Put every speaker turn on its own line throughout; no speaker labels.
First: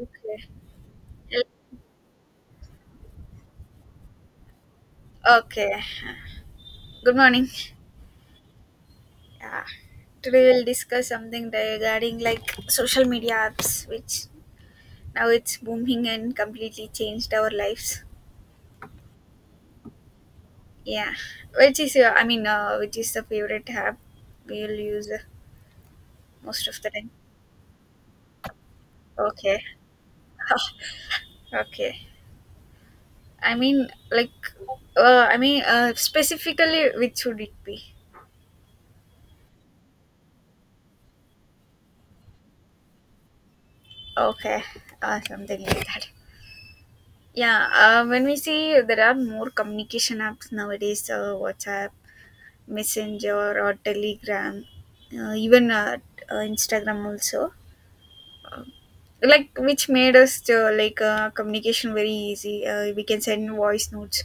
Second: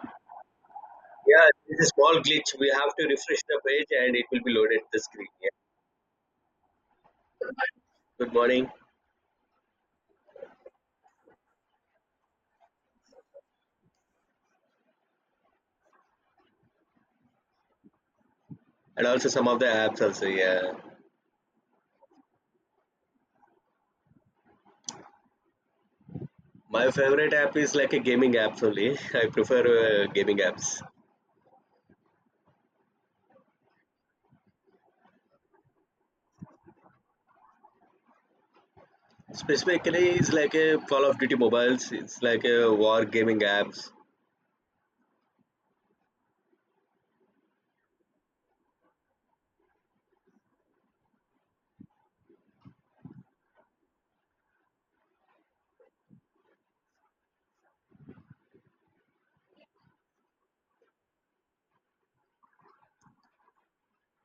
Okay.
Yeah, it's a small glitch. We have to refresh the page and it will be loaded the screen. Yeah.
Okay. Good morning.
Good morning.
Yeah. Today we'll discuss something regarding social media apps, which now it's booming and completely changed our lives.
And also some of the apps also. Yeah.
Yeah. Which is your? Which is the favorite app we'll use most of
My
the time?
favorite app is like a gaming apps only. I prefer
Okay.
gaming apps.
Okay. I mean, like, Specifically, which would it be?
Specifically, it's like a Call of Duty mobiles. It's like a war gaming apps
Okay. Something like that. Yeah, when we see there are more communication apps nowadays, WhatsApp, Messenger, or Telegram, even Instagram also. Uh, like which made us communication very easy. We can send voice notes,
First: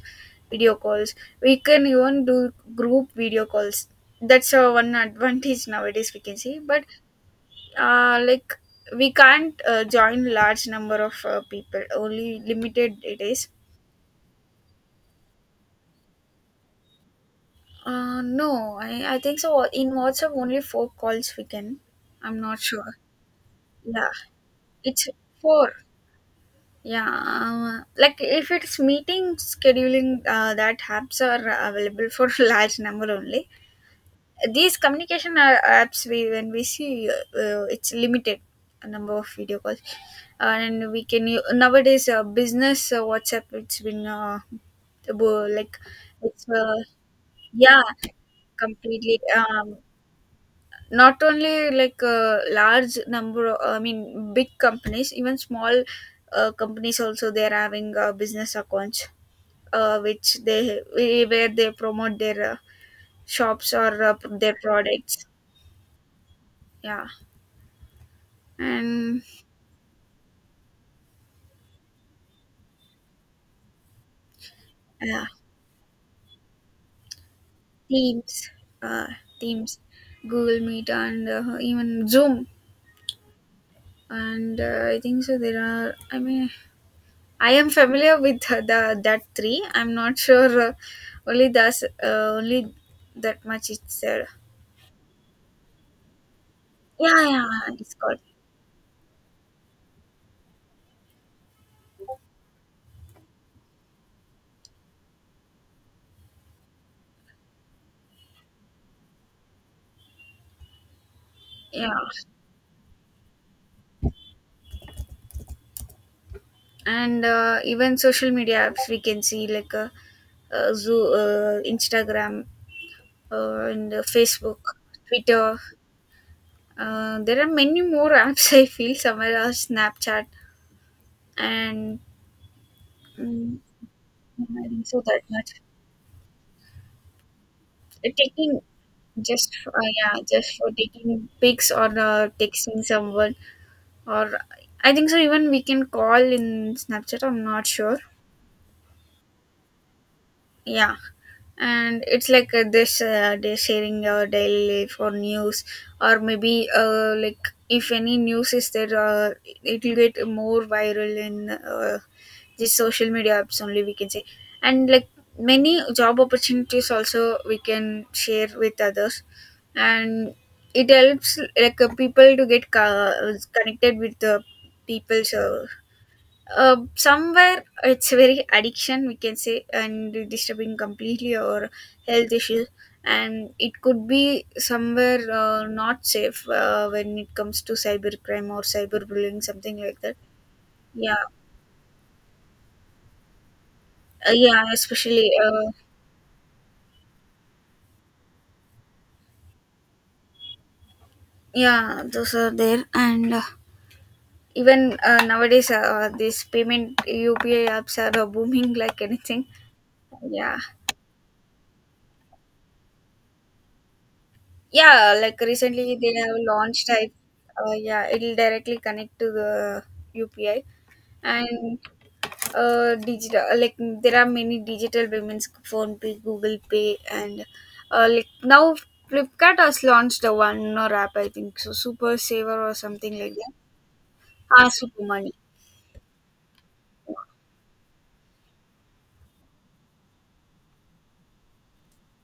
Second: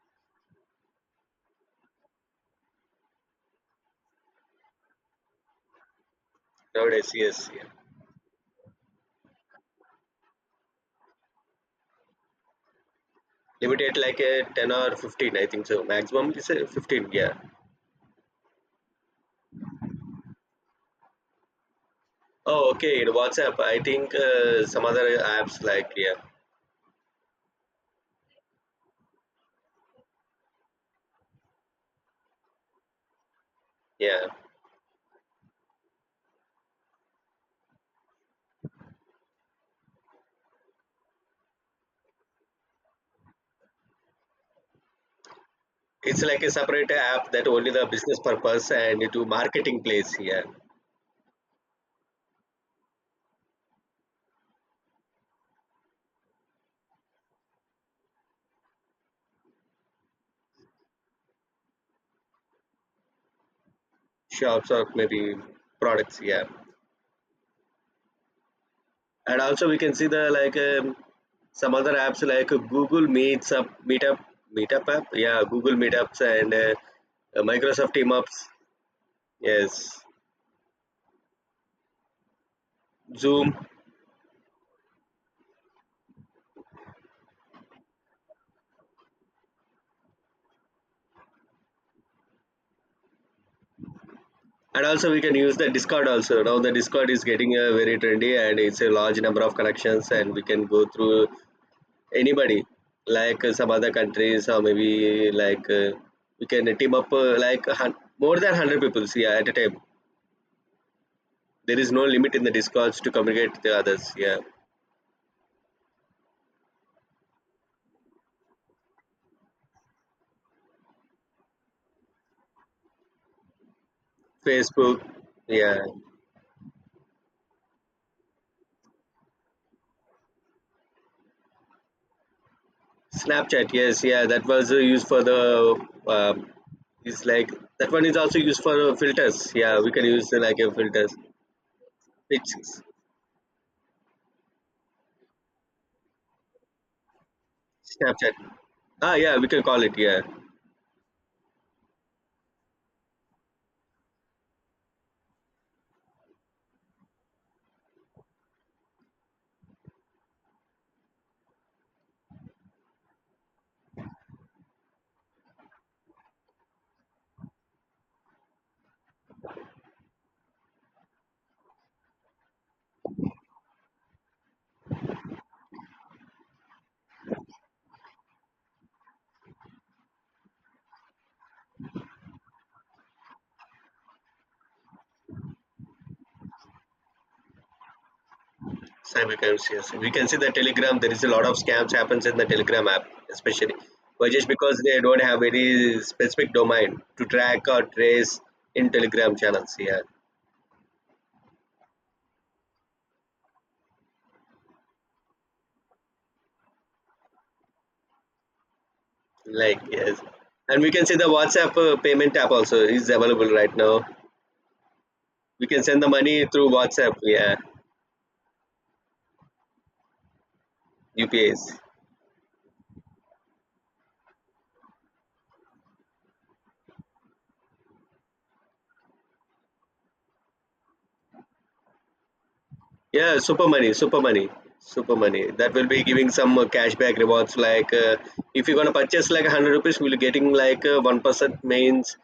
video calls. We can even do group video calls. That's one advantage nowadays we can see. But
nowadays. Yes. Yeah.
uh, like we can't join large number of people. Only limited it is.
Limited like a 10 or 15, I think so. Maximum is a 15. Yeah.
No, I think so. In WhatsApp, only four calls we can. I'm not
Oh,
sure.
okay. In WhatsApp, I
Yeah,
think some
it's
other apps
four.
like, yeah,
If it's meeting scheduling, that apps are available for large number only.
yeah.
These communication are apps we when we see it's limited number of video calls. And we can nowadays business WhatsApp. It's been bo- like
It's like
it's
a separate app that only
yeah
the business purpose and
completely
to marketing place here,
not only like a large number, I mean big companies, even small companies also they're having business accounts, which they where they promote their shops or their
shops or
products.
maybe products here.
Yeah, and
And also we can see the like some other apps like Google Meets up, Meetup, Meetup app,
yeah,
yeah, Google Meetups and Microsoft Team
teams,
Ups,
uh, teams,
yes,
Google Meet, and even Zoom.
Zoom,
And I think so there are, I mean, I am familiar with the that three. I'm not sure only that's uh, only that much it's said.
and also we can use the Discord also. Now the Discord is
Yeah, yeah,
getting
it's
very
called
trendy and it's a large number of connections and we can go through anybody, like some other countries or maybe, like, we can team up, like a more than 100 people, yeah, at a time. There
yeah.
is no limit in the discords to communicate with the others. Yeah.
And even social media apps we can see like Zoo, Instagram, and Facebook,
Facebook,
Twitter.
yeah.
There are many more apps. I feel somewhere else Snapchat and mm,
Snapchat, yes, yeah. That
I
was
think so
used
that
for
much.
the, um, it's like, that one is also
Taking
used for filters.
just
Yeah, we can
yeah,
use like
just for
a filters.
taking pics or
It's
texting someone or I think so. Even we can call in Snapchat. I'm not sure.
Snapchat. Ah, yeah, we can call it, yeah.
Yeah, and it's like this. They sharing your daily life or news, or maybe if any news is there, it will get more viral in these social media apps only, we can say. And like many job opportunities also we can share with others, and it helps people to get connected with the people's. Somewhere it's very addiction, we can say, and disturbing completely our health issues, and it could be somewhere not safe when it comes to cybercrime or cyberbullying
Cybercrimes,
something
yes.
like
We
that.
can see the Telegram. There is
Yeah,
a lot of scams happens in the Telegram app, especially. But just
yeah,
because they don't
especially,
have any specific domain to track or trace in Telegram channels, yeah.
yeah those are there. And even nowadays these payment UPI apps are booming like anything.
Like, yes,
Yeah
and we can see the WhatsApp payment app also is available right now.
Yeah, like
We can
recently
send the
they have
money through
launched type.
WhatsApp, yeah,
Yeah, it'll directly connect to the UPI,
UPIs.
and digital. Like there are many digital payments, phone pay, Google Pay, and now Flipkart has launched the one more app. I think so, Super Saver or something like
Yeah,
that.
super money, super money,
Ah, Super
super
Money.
money. That will be giving some cashback rewards. Like, if you're gonna purchase like 100 rupees, we'll getting like 1% means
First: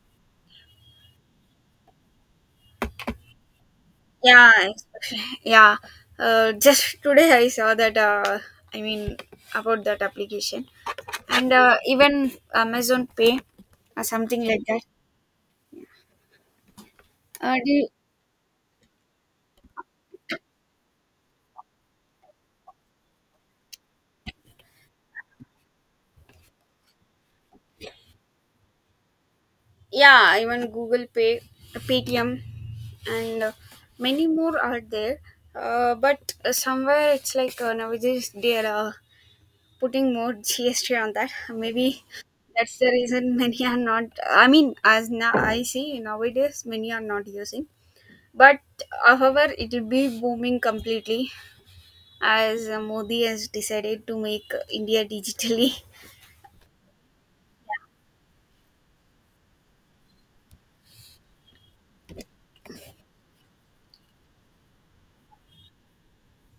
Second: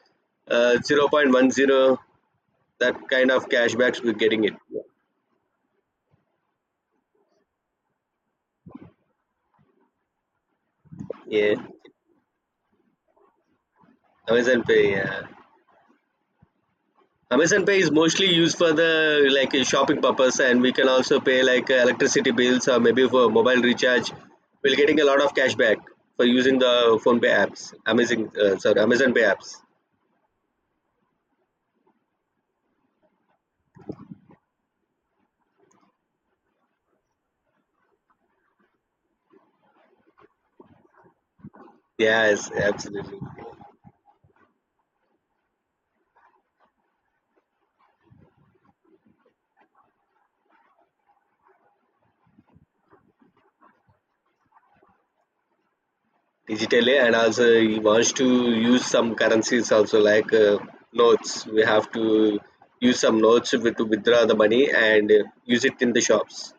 0.10. That kind of cashbacks we're getting
Yeah,
it.
especially, yeah. Just today I saw that. I mean about that application. And
Yeah,
even Amazon Pay or something
Amazon
like that.
Pay. Yeah, Amazon
Do
Pay
you—
is mostly used for the like shopping purpose, and we can also pay like electricity bills or maybe for mobile recharge. We're getting a lot of cashback for using the phone pay apps. Amazing, sorry, Amazon Pay apps.
yeah, even Google Pay, Paytm, and many more are there. But Somewhere it's like nowadays they are putting more GST on that. Maybe
Yes,
that's the
absolutely.
reason many are not, I mean, as now I see nowadays many are not using. But however, it will be booming completely as Modi has decided to make India digitally.
Digitally, and also he wants to use some currencies also like notes. We have to use some notes to withdraw the money and use it in the shops.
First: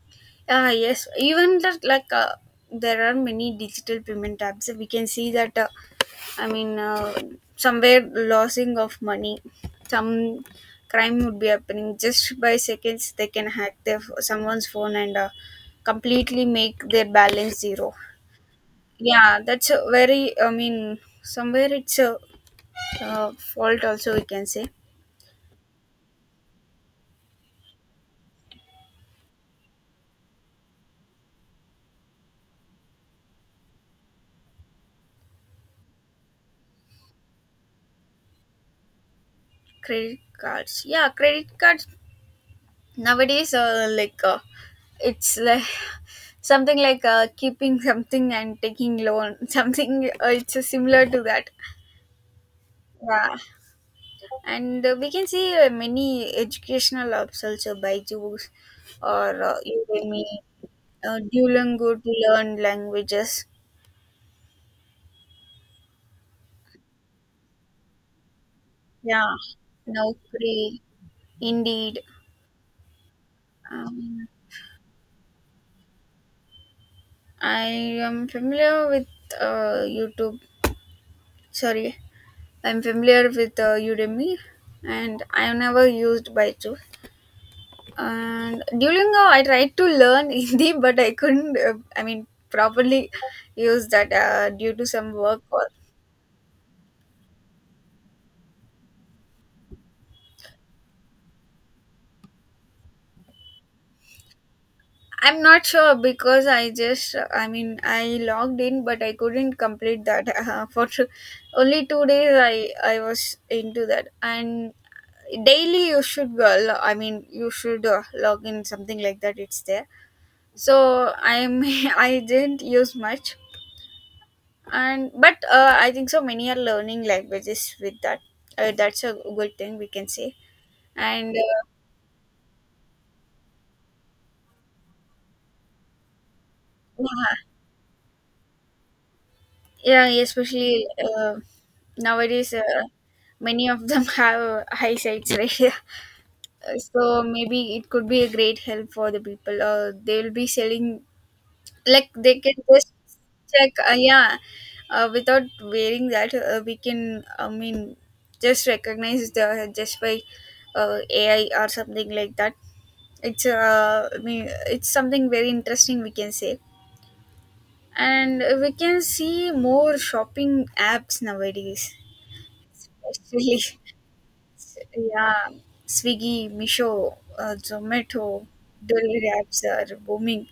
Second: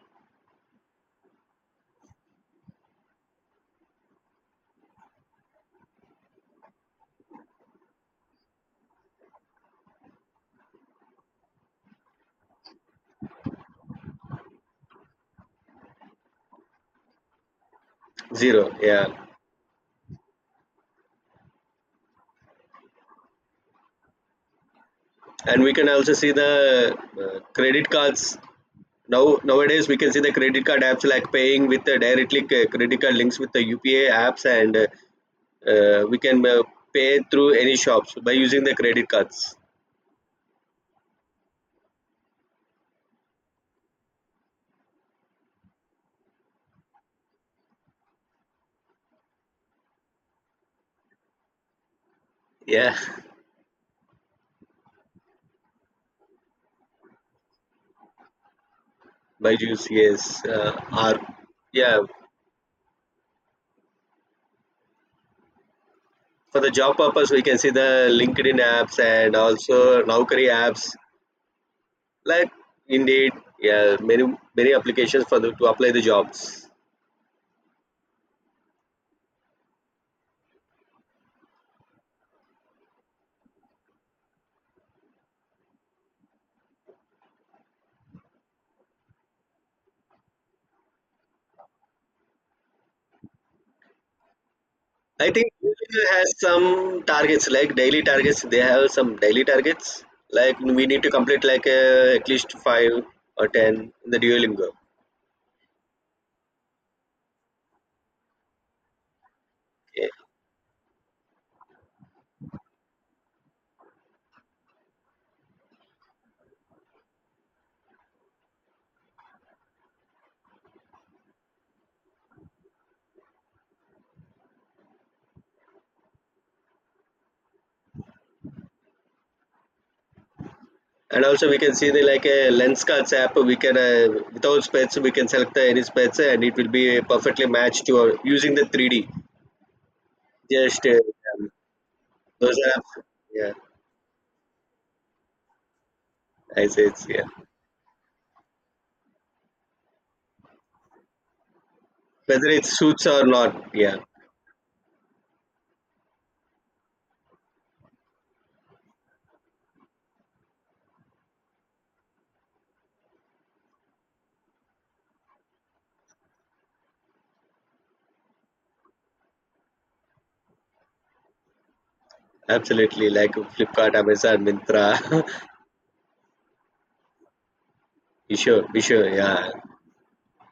Ah yes, even that like there are many digital payment apps, we can see that. I mean, uh, Somewhere losing of money, some crime would be happening just by seconds. They can hack their someone's phone and completely make their balance zero.
Zero, yeah.
Yeah, that's a very, I mean, somewhere it's a fault also, we can say.
And we can also see the credit cards now. Nowadays we can see the credit card apps like paying with directly credit card links with the upa apps, and we can pay through any shops by using the credit cards.
Credit cards, yeah, credit cards nowadays it's like something like keeping something and taking loan something, it's similar to that.
Yeah.
Yeah. And we can see many educational apps also by Jews or
By use,
Udemy,
yes, or.
Duolingo
Yeah,
to learn languages.
for the job purpose we can see the LinkedIn apps, and
Yeah,
also Naukri
Naukri,
apps,
Indeed.
like, indeed, yeah, many
um,
many applications for the to apply the jobs.
I am familiar with YouTube. Sorry, I'm familiar with Udemy, and I have never used Baidu. And Duolingo, I tried to learn Hindi, but I couldn't. Properly use that due to some
I
work.
think
Or
Google has some targets like daily targets, they have some daily targets, like we need to complete like at least five or 10 in the duolingo.
I'm not sure because I logged in, but I couldn't complete
Okay.
that. For only 2 days, I was into that, and daily you should go lo- I mean you should log in, something like that it's there. So I'm I didn't use much. And but I think so many are learning languages with that, that's a good thing we can say.
And
And
also we can see the like a lens cards app. We can without specs we can select the any specs and it will be perfectly matched to our, using the 3D,
yeah, yeah,
just
especially, nowadays,
those are, yeah.
many of them have high sights, right?
I say
So
it's, yeah.
maybe it could be a great help for the people, they will be selling, like they
Whether
can
it
just
suits or
check,
not, yeah,
yeah, without wearing that, we can I mean just recognize the just by AI or something like that. It's, it's something very interesting, we can say. And we can see more shopping apps nowadays,
absolutely. Like
actually.
Flipkart, Amazon, Mintra.
Yeah, Swiggy, Misho, Zomato,
Be sure, be sure.
delivery
Yeah.
apps are booming.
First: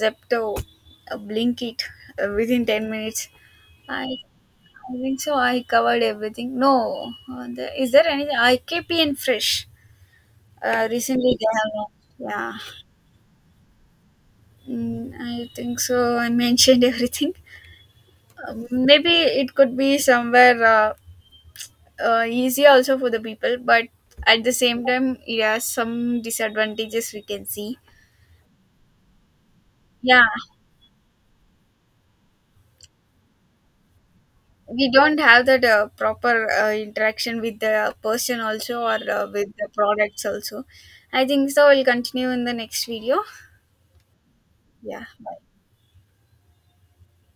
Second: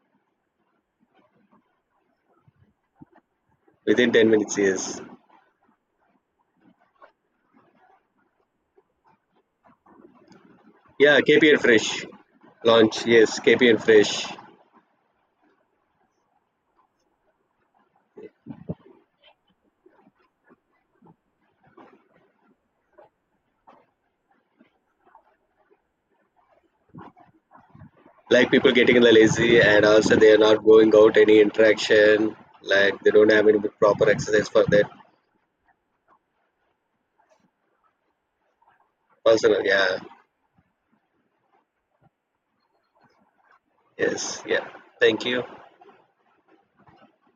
Zepto, Blinkit, within 10 minutes. I
Within 10 minutes,
I
yes.
think so, I covered everything. No, the, is there anything? IKP and Fresh.
Yeah,
Recently they
KPN
have
Fresh
launched.
launch, yes, KPN Fresh.
Yeah, mm, I think so, I mentioned everything. Maybe it could be somewhere easy also for the people, but at the same time, it has some disadvantages we can see.
Like people getting the lazy and also
Yeah,
they are not going out any interaction. Like they don't have any proper exercise for that.
we don't have that proper interaction with the person also, or with
Personal,
the
yeah.
products also. I think so, we'll continue in the next video.
Yes, yeah.
Yeah.
Thank you.